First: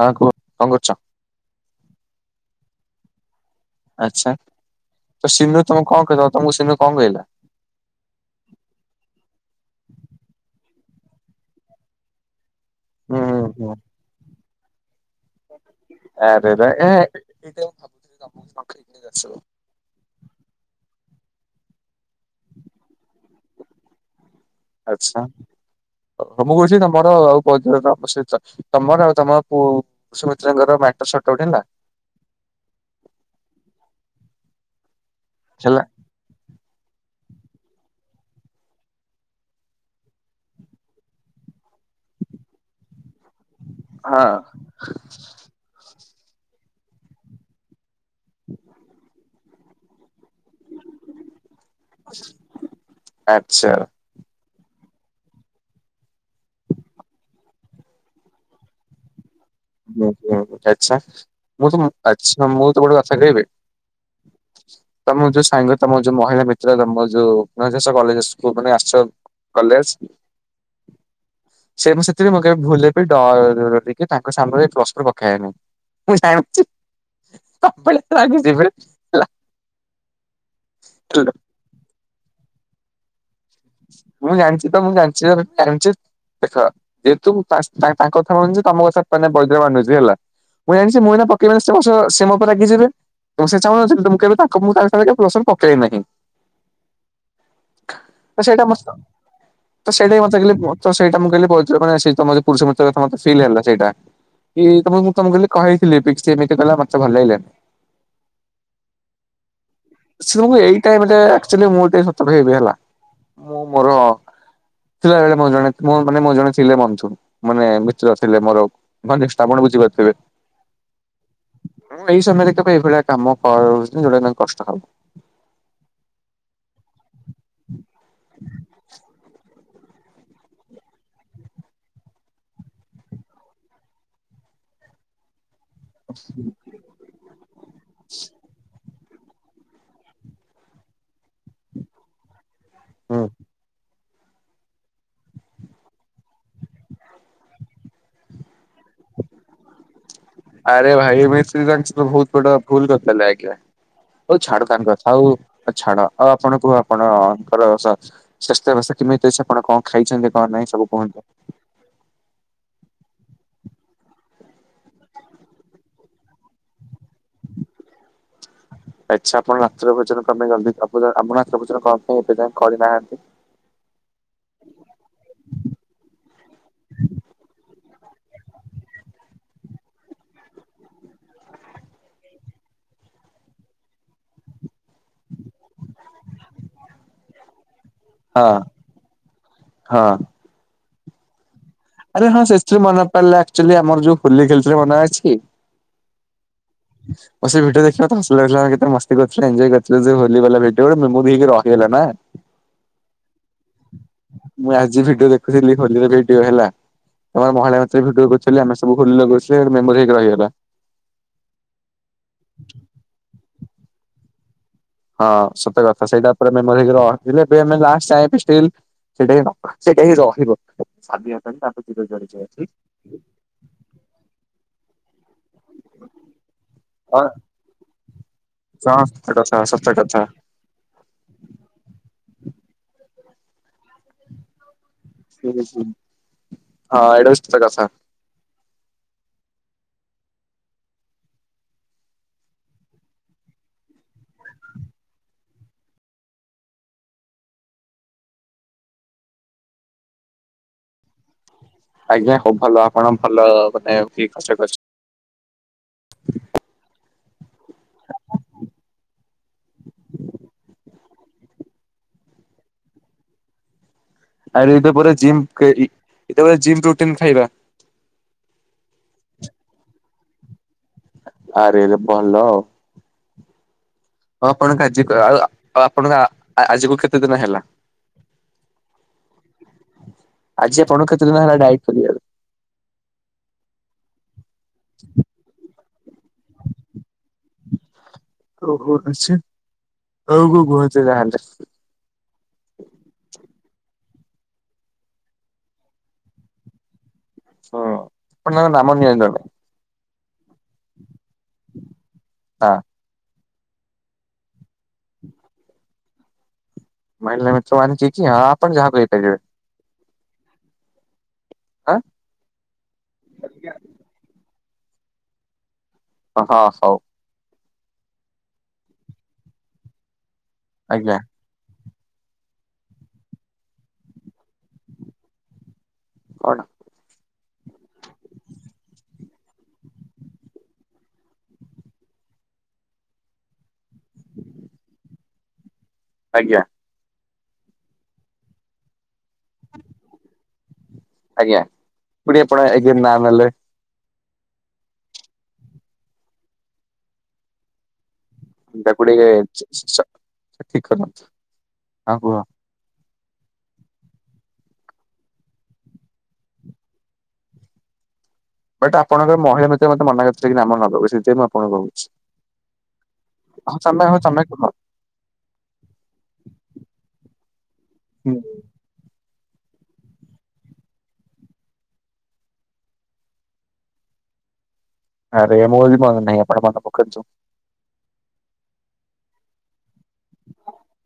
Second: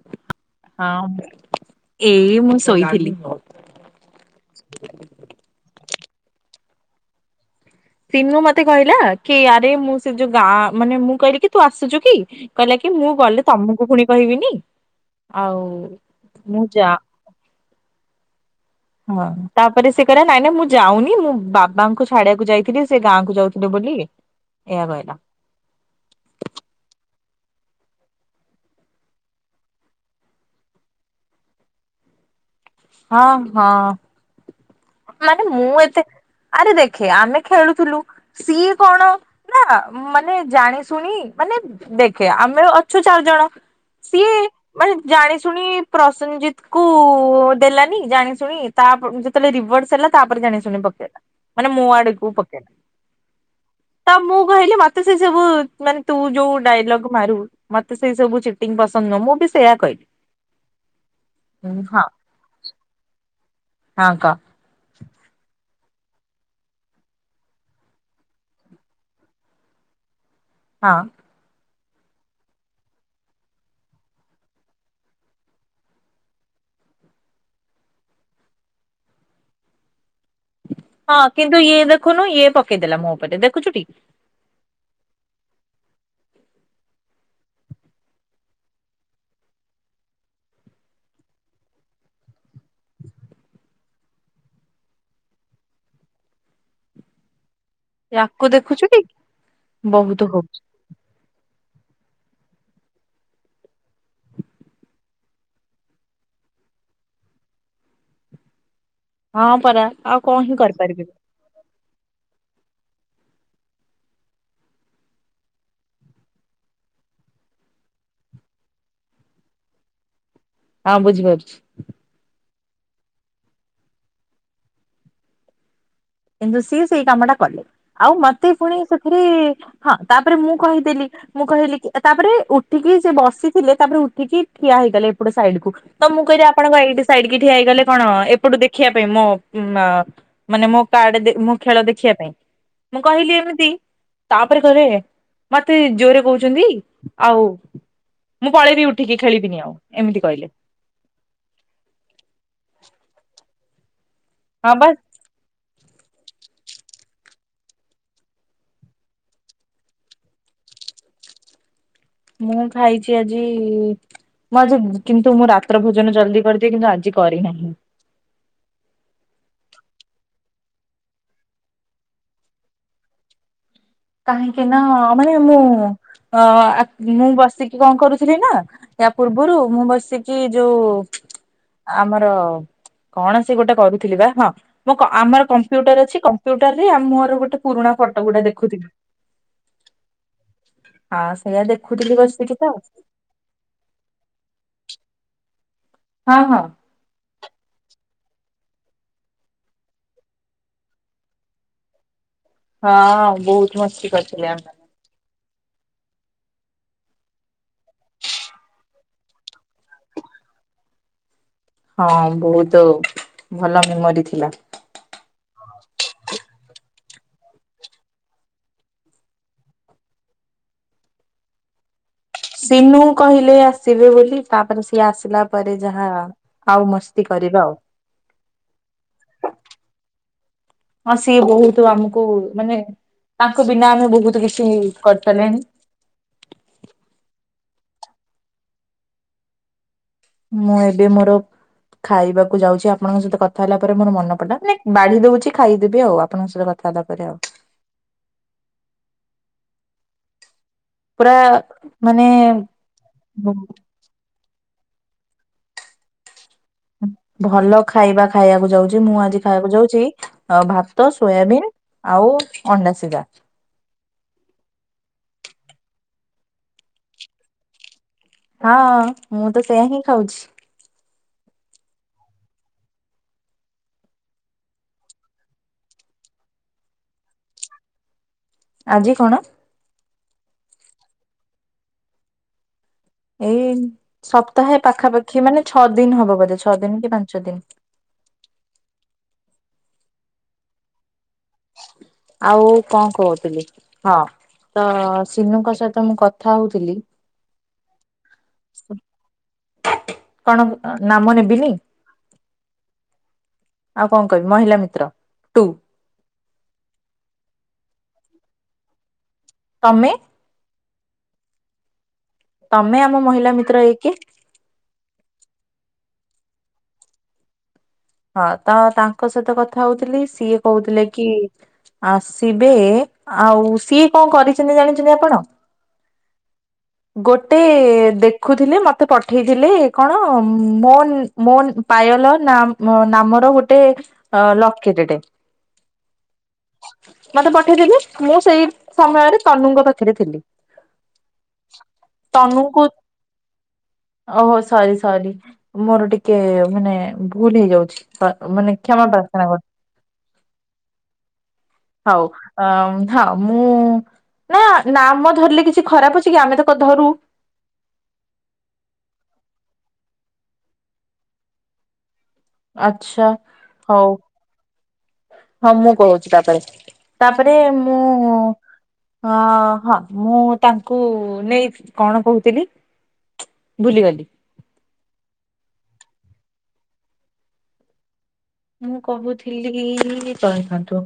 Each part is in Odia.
ହଁ କୁହ କଣ କରୁଛ? ହଁ ଏଇ ମୁ ଶୋଇଥିଲି। ଆଚ୍ଛା ତ ସିନୁ ତମେ କଣ କହିଲ ତମକୁ ସିନୁ କଣ କହିଲା? ସିନୁ ମତେ କହିଲା, କି ଆରେ ମୁଁ ସେ ଯୋଉ ଗାଁ ମାନେ ମୁଁ କହିଲି କି ତୁ ଆସୁଛୁ କି? କହିଲା କି ମୁଁ ହୁଁ ଗଲେ ହୁଁ ତମକୁ ପୁଣି କହିବିନି। ଆଉ ମୁଁ ଯା [unintelligible] [inaudible] ହଁ ଆସିବ। ତାପରେ ସେ କହିଲା ନାଇଁ ନା ମୁଁ ଯାଉ ନି ମୁଁ ବାବାଙ୍କୁ ଛାଡିଆକୁ ଯାଇଥିଲି। ସେ ଗାଁ କୁ ଯାଉଥିଲେ ବୋଲି ଏଇୟା କହିଲା। ଆଚ୍ଛା ହଉ ମୁଁ କହୁଛି [unintelligible] ତମର ଆଉ ତମ ସୁମିତ୍ରାଙ୍କର ମ୍ୟାଟର ସଟ ଆଉଟ୍ ହେଲା। ହଁ ହଁ। ମାନେ ମୁଁ ହେଲା ଏତେ ଆରେ ଦେଖେ ଆମେ ଖେଳୁଥିଲୁ। ସିଏ କଣ ନା ମାନେ ଜାଣି ଶୁଣି ମାନେ ଦେଖେ ଆମେ ଅଛୁ ଚାରି ଜଣ ହଁ ସିଏ ମାନେ ଜାଣି ଶୁଣି ପ୍ରସନଜିତ କୁ ଦେଲାନି ଜାଣି ଶୁଣି। ତା ପ ଯେତେବେଳେ ରି [unintelligible] ତାପରେ ଜାଣି ଶୁଣି ପକେଇଲା। ମାନେ ମୋ ଆଡକୁ ପକେଇଲା ଆଚ୍ଛା। ତ ମୁଁ ମୁଁ କହିଲି ମତେ ସେଇ ସବୁ ମାନେ ତୁ ଯୋଉ ଡାଇଲଗ ମାରୁ। ମତେ ସେଇ ସବୁ ଚିଟିଙ୍ଗ ପସନ୍ଦ ନୁହଁ ମୁଁ ବି ସେଇୟା କହିଲି ହ ହ ଆଛା। ମୁଁ ତମ ହଁ ଆଛା ମୁଁ ତମକୁ ଗୋଟେ କଥା କହିବି ହଁ କହ। ତମ ଯୋଉ ସାଙ୍ଗ ତମ ଯୋଉ ମହିଳା ମିତ୍ର। ତମ ଯୋଉ [unintelligible] କଲେଜ ମାନେ ଆସ କଲେଜ ହଁ ସେ ମୁଁ ସେଥିରେ ମୁଁ କେବେ ଭୁଲ ରେ ବି ଡରି କି ତା [unintelligible] ହଁ କିନ୍ତୁ ଇଏ ଦେ ଖୁନୁ ଇଏ ପକେଇଦେଲା ମୋ ଉପରେ ଦେ ମୁଁ ଜାଣିଛି ତ ମୁଁ ଜାଣିଛି ତ ଜାଣିଛି। ଦେଖ ଯେହେତୁ [unintelligible] ତାଙ୍କ କଥା ମାନୁଛି ତମ କଥା ବରିଦ୍ର ମାନୁଛି ହେଲା ମୁଁ ଜାଣିଛି ମୁଁ ଏଇନା ପକେଇଲେ ସେ ମୋ ସହ ରାଗି ଯିବେ ତେଣୁ ସେ ଚାହୁଁ ନଥିଲେ ମୁଁ କେବେ ତାଙ୍କ ମୁଁ ତାଙ୍କ ସାଙ୍ଗରେ କେବେ [unintelligible] ପକେଇ ନାହିଁ। ତ ୟାକୁ ସେଇଟା ମ ଦେଖୁଛୁଟି ତ ସେଇଟା ବହୁତ ମତେ ହଉଛି [unintelligible] ତ ସେଇଟା ମୁଁ କହିଲି [unintelligible] ତମର ପୁରୁଷ ମିତ୍ର ମତେ ଫିଲ୍ ହେଲା ସେଇଟା କି ତମକୁ କହିଇଥିଲିି କି [unintelligible] ମତେ ଭଲ ଲାଗିଲାନି। ହଁ ପରା ଆଉ କଣ ହିଁ [unintelligible] ଏଇ କରିପାରିବି ଟାଇମଟା ଆକ୍ଚୁଲି ମୁ [unintelligible] ହେଲା ମୁଁ ମୋର ଥିଲାବେଳେ ମୋର ଜଣେ ମାନେ ମୋର ଜଣେ ଥିଲେ ବନ୍ଧୁ ମାନେ ମିତ୍ର ଥିଲେ ମୋର ମାନେ ଆପଣ ବୁଝିପାରୁଥିବେ ହଁ ବୁଝିପାରୁଛି ମୁଁ ଏଇ ସମୟରେ ଏଇଭଳିଆ କାମ କରନି ଯୋଉଟା ତାଙ୍କୁ କଷ୍ଟ ହବ କିନ୍ତୁ ସେ ସେଇ କାମ ଟା କଲେ। ଆଉ ମତେ ପୁଣି ସେଥିରେ ହଁ ତାପରେ ମୁଁ କହିଦେଲି ମୁଁ କହିଲି ତାପରେ ଉଠିକି ସେ ବସିଥିଲେ ତାପରେ ଉଠିକି ଠିଆ ହେଇଗଲା ଏପଟେ ସାଇଡ କୁ ତ ମୁଁ କହିଲି ଆପଣଙ୍କ ଏଇି ସାଇଡ କି ଠିଆଇଗଲେ କଣ ଏପଟୁ ଦେଖିବା। ମୁଁ ମା ମାନେ ମୁଁ କାର୍ଡ ଦେ ମୁଁ ଖେଳ ଦେଖିବା ପାଇଁ ମୁଁ ହୁଁ। କହିଲି ଏମିତି ତାପରେ କହିଲେ ମତେ ଜୋରେ କହୁଛନ୍ତି ଆଉ ମୁଁ ପଳେଇବି ଉଠିକି ଖେଳିବିନି ଆଉ। ଏମିତି କହିଲେ ଆରେ ଭାଇ ମିସ୍ତ୍ରୀ ଜାଣିଛି ତ ବହୁତ ବଡ ଭୁଲ କଥା। ଲେ ଆକ ହଉ ଛାଡ ହଁ ବା କାଙ୍କ କଥା ହଉ ଛାଡ ଆଉ ଆପଣ କହ ଆପଣଙ୍କର ସ୍ୱାସ୍ଥ୍ୟ ବ୍ୟବସ୍ଥା କେମିତି ଅଛି ଆପଣ କଣ ଖାଇଛନ୍ତି କଣ ନାହିଁ ସବୁ କୁହନ୍ତୁ। ମୁଁ ଖାଇଛି ଆଜି ମୁଁ ଆଜି କିନ୍ତୁ ମୁଁ ରାତ୍ର ଭୋଜନ ଜଲଦି କରିଦିଏ କିନ୍ତୁ ଆଜି କରିନାହିଁ। ଆଚଛା ଆପଣ ନାତ୍ର ଭୋଜନ କ ପାଇଁ ଆମ ନାତ୍ର ଭୋଜନ କ ପାଇଁ ଏବେ ଯାଇ କରିନାହାନ୍ତି। କାହିଁକି ନା ମାନେ ମୁଁ ଅ ମୁଁ ବସିକି କଣ କରୁଥିଲି ନା ୟ ପୂର୍ବରୁ ମୁଁ ବସିକି ଯୋଉ ଆମର କଣ ସେ ଗୋଟେ କରୁଥିଲି ବା ହଁ ମୁଁ ଆମର କମ୍ପ୍ୟୁଟର ଅଛି କମ୍ପ୍ୟୁଟର ରେ ମୋର ଗୋଟେ ପୁରୁଣା ଫଟୋ ଗୁଡା ହଁ ଦେଖୁଥିଲୁ। ହଁ। ଆ ଆରେ ହଁ ସେଥିରେ ମନପିଲେଚୁଆଲି ଆମର ଯୋଉ ହୋଲି ଖେରେ ମନେ ଅଛି। ହଁ ହଁ। ବ ଭିଟ ଦେଖିବା କେତେ ମସ୍ କରିୁଥିଲେ ଏୟ କରିଥିଲେ ଯେୋଲି ଗଲା ଭ ମୁଁକି ରହିଗଲା। ହଁ ବହୁତ ମସ୍ତି କରିଥିଲେ ଆମ ଖୁିଲି ହୋଲିରେ ଭେଟିବ ହେଲା। ଆମର ମହିଳା ମ ଭିଡି କରୁ ଆମେ ସବୁ ଭୁଗ ମେମୋରିଇକି ରହିଗଲା। ହଁ ବହୁତ ଭଲ ମେମୋରି ଥିଲା। ହଁ ସତ କଥା ସେଇଟା ଉପରେ ମ ର ଏବେ ଆାଟା ହ ସେଇଟା ହିଁ ରହିବ। ସିନୁ କହିଲେ ଆସିବେ ବୋଲି ତାପରେ ସେ। ଇଏ ଆସିଲା ପରେ ଯାହା। ଆଉ ମସ୍ତି କରିବା ଆଉ। ସଂସ୍ଥା କଥା, ସତ କଥା। ଏଇ ତାଙ୍କ ବିନା ଆମେ ବହୁତ କିଛି ହେଇଚ। ଧୀରେ ଶୁଣ, ହଁ ଏଇଟାସୁ। ସାର୍ ରସା। ମୁଁ ଏବେ ମୋର ଖାଇବାକୁ ଯାଉଛି। ଆପଣଙ୍କ ସହିତ କଥା ହେଲା ପରେ ମୋର ମନେ ପଡ଼ିଲା। ନାଇଁ, ବାଢ଼ି ଦେଉଛି। ଖାଇଦେବି, ଆଉ ଆପଣଙ୍କ ସହିତ କଥାବାର୍ତ୍ତା ପରେ ଆଉ। ପୁରା ମାନେ ଆଜ୍ଞା, ହଉ ଭଲ ଆପଣ ଭଲ କଥା ଫ୍ରି ଫର୍ଷ୍ଟ ୟିଅରକୁ ଆସିଚ। [unintelligible] ଆମ ଭଲ ଖାଇବା ଖାଇବାକୁ ଯାଉଚି। ମୁଁ ଆଜି ଖାଇବାକୁ ଯାଉଛି ଭାତ, ସୋୟାବିନ୍ ଆଉ ଅଣ୍ଡା ଶିଜା। ଆରେ, ଏଇଟା ପୁରା ଜିମ୍ କେ ଇ ଏଟା ବା ଜିମ୍ ପ୍ରୋଟିନ୍ ଖାଇବା। ହଁ ମୁଁ ତ ସେଇଆ ହିଁ ଖାଉଛି। ଆରେରେ ଭଲ ଆଉ। ହଁ, ଆପଣ ଆଜିକୁ ଆ ଆଉ ଆପଣଙ୍କ ଆ ଆଜିକୁ କେତେ ଦିନ ହେଲା? ଆଜି କଣ ଆଜି ଆପଣଙ୍କ କେତେଦିନି ହେଲା ଡାଏଟ୍ କରିବାର? ଏଇ ସପ ତାହା ପାଖାପାଖି ମାନେ ଛଅ ଦିନ ହେବ ବୋଧେ, ଛଅ ଦିନ କି ପାଞ୍ଚ ଦିନ। ଆଛା ହଉ କୋଉ କୁହନ୍ତ ତାହେଲେ। ଆଉ କଣ କହୁଥିଲି। ହଁ ତ ସିନୁଙ୍କ ସହିତ ମୁଁ କଥା ହଉଥିଲି। ହଁ ଫୁଣି ନାମ ନିଅନ୍ତୁ ଏବେ। କଣ ଅ ନାମ ନେବିନି? ହଁ ଆଉ କଣ କହିବୁ ମହିଳା ମିତ୍ର ଟୁ। [unintelligible] ଆଣିଚି କି ଆପଣ ଯାହା କହିପାରିବେ। ତମେ? ଆଁ? ତମେ ଆମ ମହିଳା ମିତ୍ର ର କି? ହଁ ହଁ ସଉ ହଁ ତ ତାଙ୍କ ସହିତ କଥା ହଉଥିଲି ସିଏ କହୁଥିଲେ ଆଜ୍ଞା କି ଆସିବେ। ଆଉ ସିଏ କଣ କରିଚନ୍ତି ଜାଣିଚନ୍ତି ଆପଣ? କଣ ଗୋଟେ ଦେଖୁଥିଲେ ମତେ ପଠ୍ ଉଠେଇଥିଲେ କଣ ଉମ ମୋନ୍ ମୋନ୍ ପାୟଲ ନାମ୍ ମୋ ନାମର ଗୋ ଟ ଅ ଲକି ଟେଡେ ଆଜ୍ଞା। ମତେ ପଠେଇଥିଲି ମୁଁ ସେଇ ସମୟରେ ସନୁଙ୍କ ପାଖରେ ଥିଲି। ଆଜ୍ଞା ପୁଣି ଆପଣ ତନୁକୁ ଏଗେନ ନା ନେଲେ। ଓହୋ ସରି ସରି ମୋର ଟିକେ ମାନେ ଭୁଲ ହେଇଯାଉଛି। ସ- ମାନେ କ୍ଷମା ତାକୁ ଟିକେ ପ୍ରାର୍ଥନା କର ଠିକ କରନ୍ତୁ ହଉ ଆଉ କୁହ। ଅମ୍, ହଁ ମୁଁ ନା ନାମ ଧରିଲେ କିଛି ଖରାପ ଅଛି କି ଆମେ ତକ ଧରୁ। ବଟ୍ ଆପଣଙ୍କର ମହିଳା ମିତ୍ର ମତେ ମନା କରିଥିଲେ କି ଆାମ ନେବୁ ସେଇଥିପାଇ ମୁଁ ଆପଣଙ୍କୁ କହୁଛି। ଆଛା ହଁ ତମେ ହଉ ହଁ ତମେ କୁହ ହଁ ମୁଁ କହୁଛି ତାପରେ ତାପରେ ମୁଁ ହଁ ହଁ ମୁଁ ତାଙ୍କୁ ନେଇ କଣ କହୁଥିଲି ଭୁଲିଗଲି ଆରେ ମୋର ନାହିଁ ଆପଣ ମାନ [unintelligible] ମୁଁ କହୁଥିଲି ରହିଥାନ୍ତୁ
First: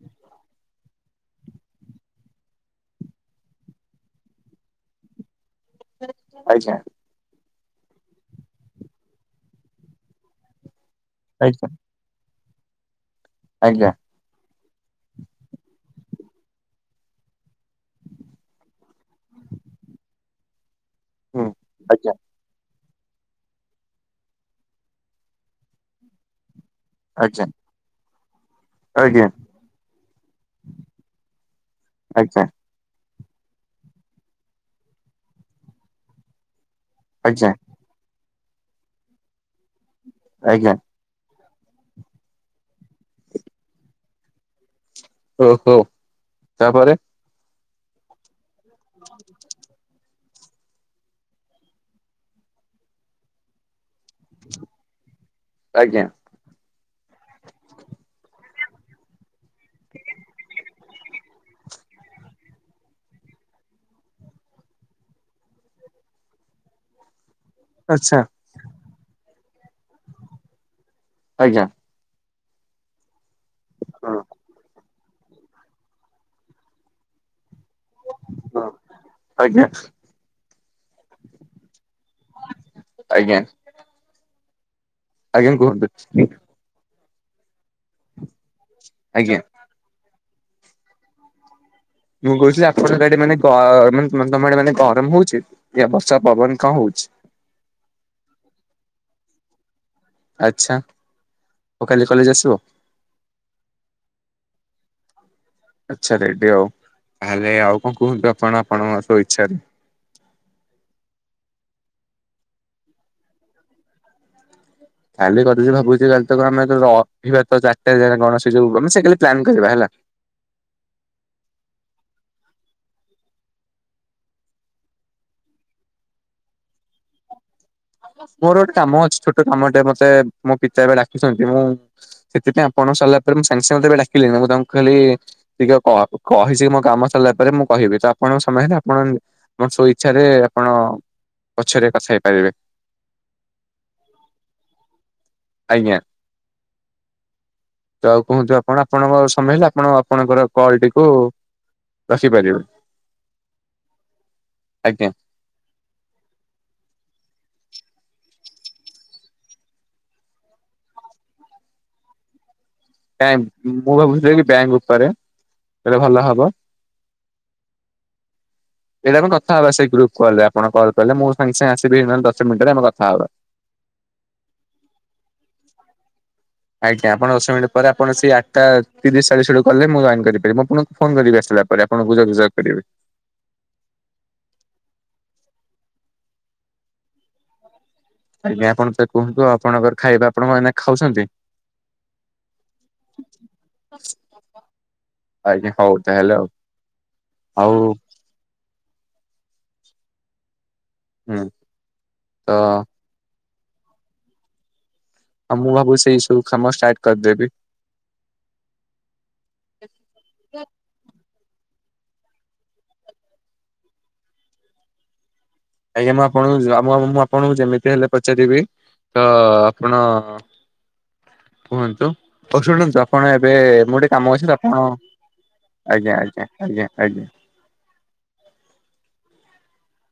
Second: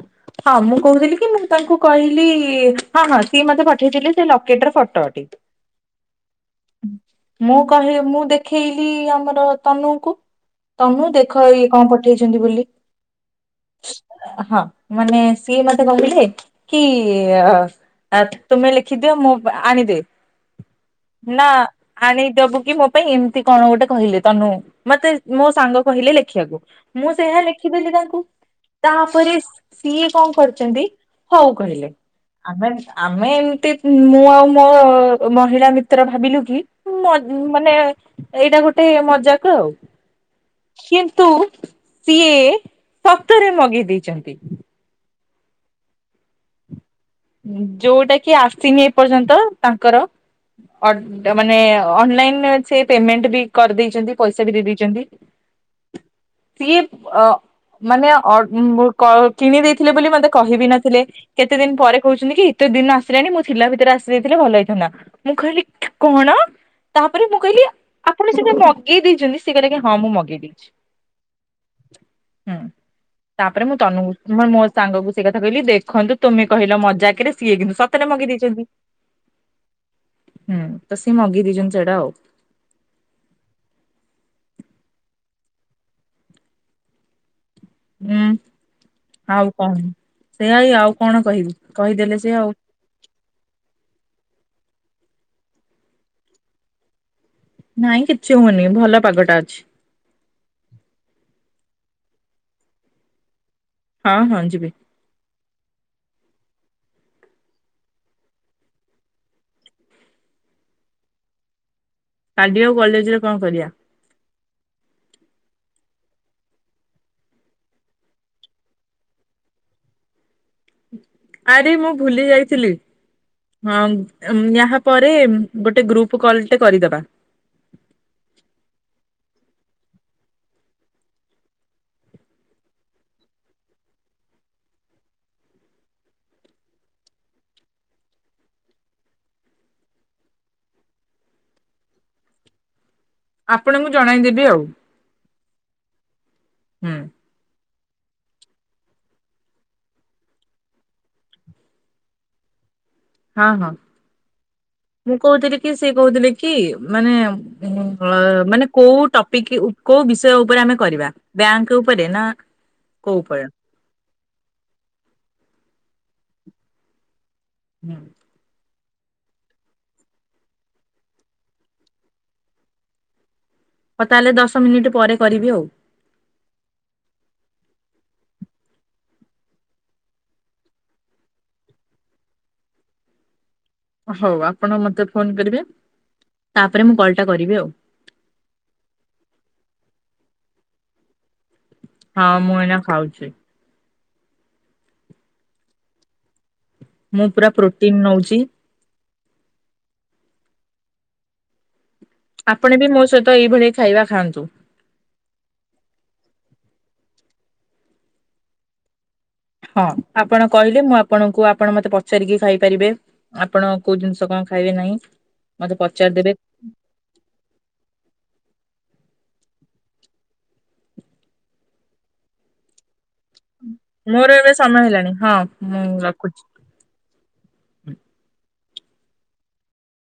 ହଁ ମୁଁ କହୁଥିଲି କି ମୁଁ ତାଙ୍କୁ କହିଲି ହଁ ହଁ ସିଏ ମତେ ପଠେଇଥିଲେ ସେ ଲକେଟ ର ଫଟୋ ଟେ। ଆଚ୍ଛା। ମୁଁ କହ ମୁଁ ଦେଖେଇଲି ଆମର ତନୁ ଙ୍କୁ। ତନୁ ଦେଖ ଆଜ୍ଞା ଏଇଏ କଣ ପ ଛନ୍ତି ବୋଲି। ଆଜ୍ଞା ହଁ। ମାନେ ସିଏ ମତେ କହୁିଲଥିଲେ କି ତୁମେ ଲେଖିଦିଅ ମୁଁ ଆଣିଦି ନା ହୁଁ ଆ ଆଜ୍ଞା ଦଡବୁ କିି ମ ପାଇଁ ଏମିତି କଣ ଗୋଟେ କହିଲେ ତନୁ ମତେ ମୋ ସାଙ୍ଗ କହିଲେ ଲେଖିବାକୁ ମୁଁ ଆଜ୍ଞା ସେୟା ଲେଖିଦେଲି ତାଙ୍କୁ। ଆଜ୍ଞା ତାପରେ ସିଏ କଣ କରିଛନ୍ତି ହଉ କହିଲେ ଆଜ୍ଞା ଆମେ ଆମେ ଏମତି ମୁଁ ଆଉ ମୋ ମହିଳା ମିତ୍ର ଭାବିଲୁ କି ଆଜ୍ଞା ମାନେ ଏଇଟା ଗୋଟେ ମଜାକ ଆଉ ଆଜ୍ଞା କିନ୍ତୁ ସିଏ ଶତରେ ମଗେଇ ଦେଇଛନ୍ତି ଓହୋ ତା ପରେରେ ଯୋଉଟା କି ଆସ ସିନି ଏ ପର୍ଯ୍ୟନ୍ତ ତାଙ୍କର ମାନେ ଅନଲାଇନ ସେ ପେମେଣ୍ଟ ବି କରିଦେଇଛନ୍ତି ପଇସା ବି ଦେଇ ଦେଇଛନ୍ତି ଆଜ୍ଞା ସିଏ ଅ ମାନେ ଅ କିଣି ଦେଇଥିଲେ ବୋଲି ମତେ କହିବି ନଥିଲେ କେତେ ଦିନ ପରେ କହୁଛନ୍ତି କି ଏତେ ଦିନ ଆସିଲାଣି ମଁ ଥିଲା ଭିତରେ ଆସି ଦେଇେଇଥିଲେ ଭଲ ହେଇଥାନ୍ତାମୁଁ କହିଲି କଣ ତାପରେ କହିଲି ଆଚ୍ଛା ଆପଣ ସେତା ମଗେଇ ଦେଇଛନ୍ତି ସେକ ହଁ ମୁଁ ମଗେଇ ଦେଇେଇଛି ଆଜ୍ଞା ହଁ ତାପରେ ମୁଁ ତନୁ ହଁ ମ ସାଙ୍ଗକୁ ସେ କଥା କହିଲି ଦେଖନ୍ତୁ ତୁମେ କହିଲ ମ ଜାକି ସିଏ କିନ୍ତୁ ସତରେ ମଗେଇ ହଁ ଦେଇଛନ୍ତି ଆଜ୍ଞା ହୁଁ ତ ସି ମଗି ଦେଇଛନ୍ତି ସେଟା ଆଉ ଆଜ୍ଞା ଆଜ୍ଞା କୁହନ୍ତୁ ହୁଁ ଆଜ୍ଞା ହଉ କଣ ସେୟା ହଇ ଆଉ କଣ କହିବୁ ମୁଁ କହୁଛିି ଆପଣଡେ ମାନେ ମାନେ ତମେଡେ ମାନେ ଆରମ୍ଭ ହଉଛି ା ବର୍ଷା ପବନ କଣ ହଉଛି? ନାଇଁ କିଛି ହଉନି ଭଲ ପାଗଟା ଅଛି। ଆଚ୍ଛା ଆଉ କାଲି କଲେଜ ଆସିବ ହଁ ହଁ ଯିବି। ଆଚ୍ଛା ରେଡି ଆଉ ତାହେଲେ ଆଉ କଣ କୁହନ୍ତୁ ଆପଣ ଆପଣଙ୍କ ସବୁ ଇଚ୍ଛାାରେ କାଲି ଆଉ କଲେଜରେ କଣ କରିବା କାଲି କଦ ଭାବୁଛି କାଲି ତ ଆମେ ରହିବା ତ ଚାରିଟା ଜା କଣ ସଯୁ ଆମେ ସେ କା ପ୍ଲାନ୍ କରିବା ହେଲା ଆରେ ମୁଁ ଭୁଲି ଯାଇଥିଲି ହଁ ୟା ପରେ ଗୋଟେ ଗ୍ରୁପ କଲ ଟେ କରିଦବା ମୋର ଗୋଟେ କାମ ଅଛି ଛୋଟ କାମ ଟେ ମତେ ମୋ ପିତା ଏବେ ଡାକିଛନ୍ତି ମୁଁ ସେଥିପାଇଁ ଆପଣ ସରିଲା ପରେ ମୁଁ ସାଙ୍ଗେ ସାଙ୍ଗେ ଏବେ ଡାକିଲି ମୁଁ ତାଙ୍କୁ ଖହିଲି ଟିକେ କହିଛି କି ମୋ କାମ ସରିଲା ପରେ ମୁଁ କହିବି ତ ଆପଣ ସମୟ ହେଲେ ଆପଣ ମ ସବୁ ଇଚ୍ଛାରେ ଆପଣ ପଛରେ କଥା ହେଇ ପାରିବେ ଆପଣଙ୍କୁ ଜଣାଇଦେବି ଆଉ ଆଜ୍ଞା ହୁଁ ତ ଆଉ କୁହନ୍ତୁ ଆପଣ ଆପଣଙ୍କ ସମୟ ହେଲେ ଆପଣ ଆପଣଙ୍କର କଲ ଟିକୁ ରଖିପାରିବେ ହଁ ହଁ ଆଜ୍ଞା। ମୁଁ କହୁଥିଲି କି ସେ କହୁଥିଲେ କି ମାନେ ମାନେ କୋଉ ଟପିକ କୋଉ ବିଷୟ ଉପରେ ଆମେ କରିବା ବ୍ୟାଙ୍କ ଉପରେ ନା କୋଉ ଉପରେ ମୁଁ ଭାବୁଥିଲ କି ବ୍ୟାଙ୍କ ଉପରେ ଏଟଲେ ଭଲ ହବ ହୁଁ ଏଇଟା ଆଣ କଥା ହବା ସେଇ ଗୁପ୍ କ ଆପଣ କ୍ କଲେ ମୁଁ ସାଙ୍ଗେ ସାଙ୍ଗେ ଆସିବି ନହେଲେ ଦଶ ମିନିଟ ରେ ଆମ କଥା ହବା ହଁ ତାହେଲେ ଦଶ ମିନିଟ ପରେ କରିବି ଆଉ ଆଜ୍ଞା ଆପଣ ଦଶ ମିନିଟ ପରେ ଆପଣ ସେ ଆଠଟା ତିରିଶ ଚାଳିଶ ବଳକୁ ଗଲେ ମୁଁ ଜଏନ କରିପାରିବି ମୁଁ ଆପଣଙ୍କୁ ଫୋନ କରିବି ଆସିଲା ପରେ ଆପଣଙ୍କୁୁଜର୍ଜର୍ଭ କରିବେ ହଉ ଆପଣ ମତେ ଫୋନ କରିବେ ତାପରେ ମୁଁ କଲ ଟା କରିବି ଆଉ ଆଜ୍ଞା ଆପଣ ତ କୁହନ୍ତୁ ଆପଣଙ୍କର ଖାଇବେ ଆପଣ କ ଖାଉଛନ୍ତି ହଁ ମୁଁ ଏନା ଖାଉଛି ଆଜ୍ଞା ହଉ ତାହେଲେ ଆଉ ମୁଁ ପୁରା ଆଉ ପ୍ରୋଟିନ ନଉଛି ହୁଁ ତ ଆପଣ ବି ମୋ ସହିତ ଏଇଭଳି ଖାଇବା ଖାଆନ୍ତୁ ଆଉ ମୁଁ ଭାବୁଛି ସେଇ ସବୁ କାମ ଷ୍ଟାର୍ଟ କରିଦେବି ହଁ ଆପଣ କହିଲେ ମୁଁ ଆପଣଙ୍କୁ କୁ ଆପଣ ମତେ ପଚାରିକି ଖାଇ ପାରିବେ ଆପଣ କୋଉ ଜିନିଷ କଣ ଖାଇବେ ନାହିଁ ମତେ ଆଜ୍ଞା ମୁଁ ପଚାରିଦେବେ ଆପଣଙ୍କୁ ମୁଁ ଆପଣଙ୍କୁ ଯେମିତି ହେଲେ ପଚାରିବି ତ ଆପଣ କୁହନ୍ତୁ ଆଉ ଶୁଣନ୍ତୁ ଆପଣ ଏବେ ମୁଁ ଗିକେ ମୋର କାମ ଅଛି ଏବେ ତ ସମୟ ଆପଣ ହେଲାଣି ହଁ ମୁଁ ଆଜ୍ଞା ରଖୁଛି। ଆା ଆଞ ଆଞା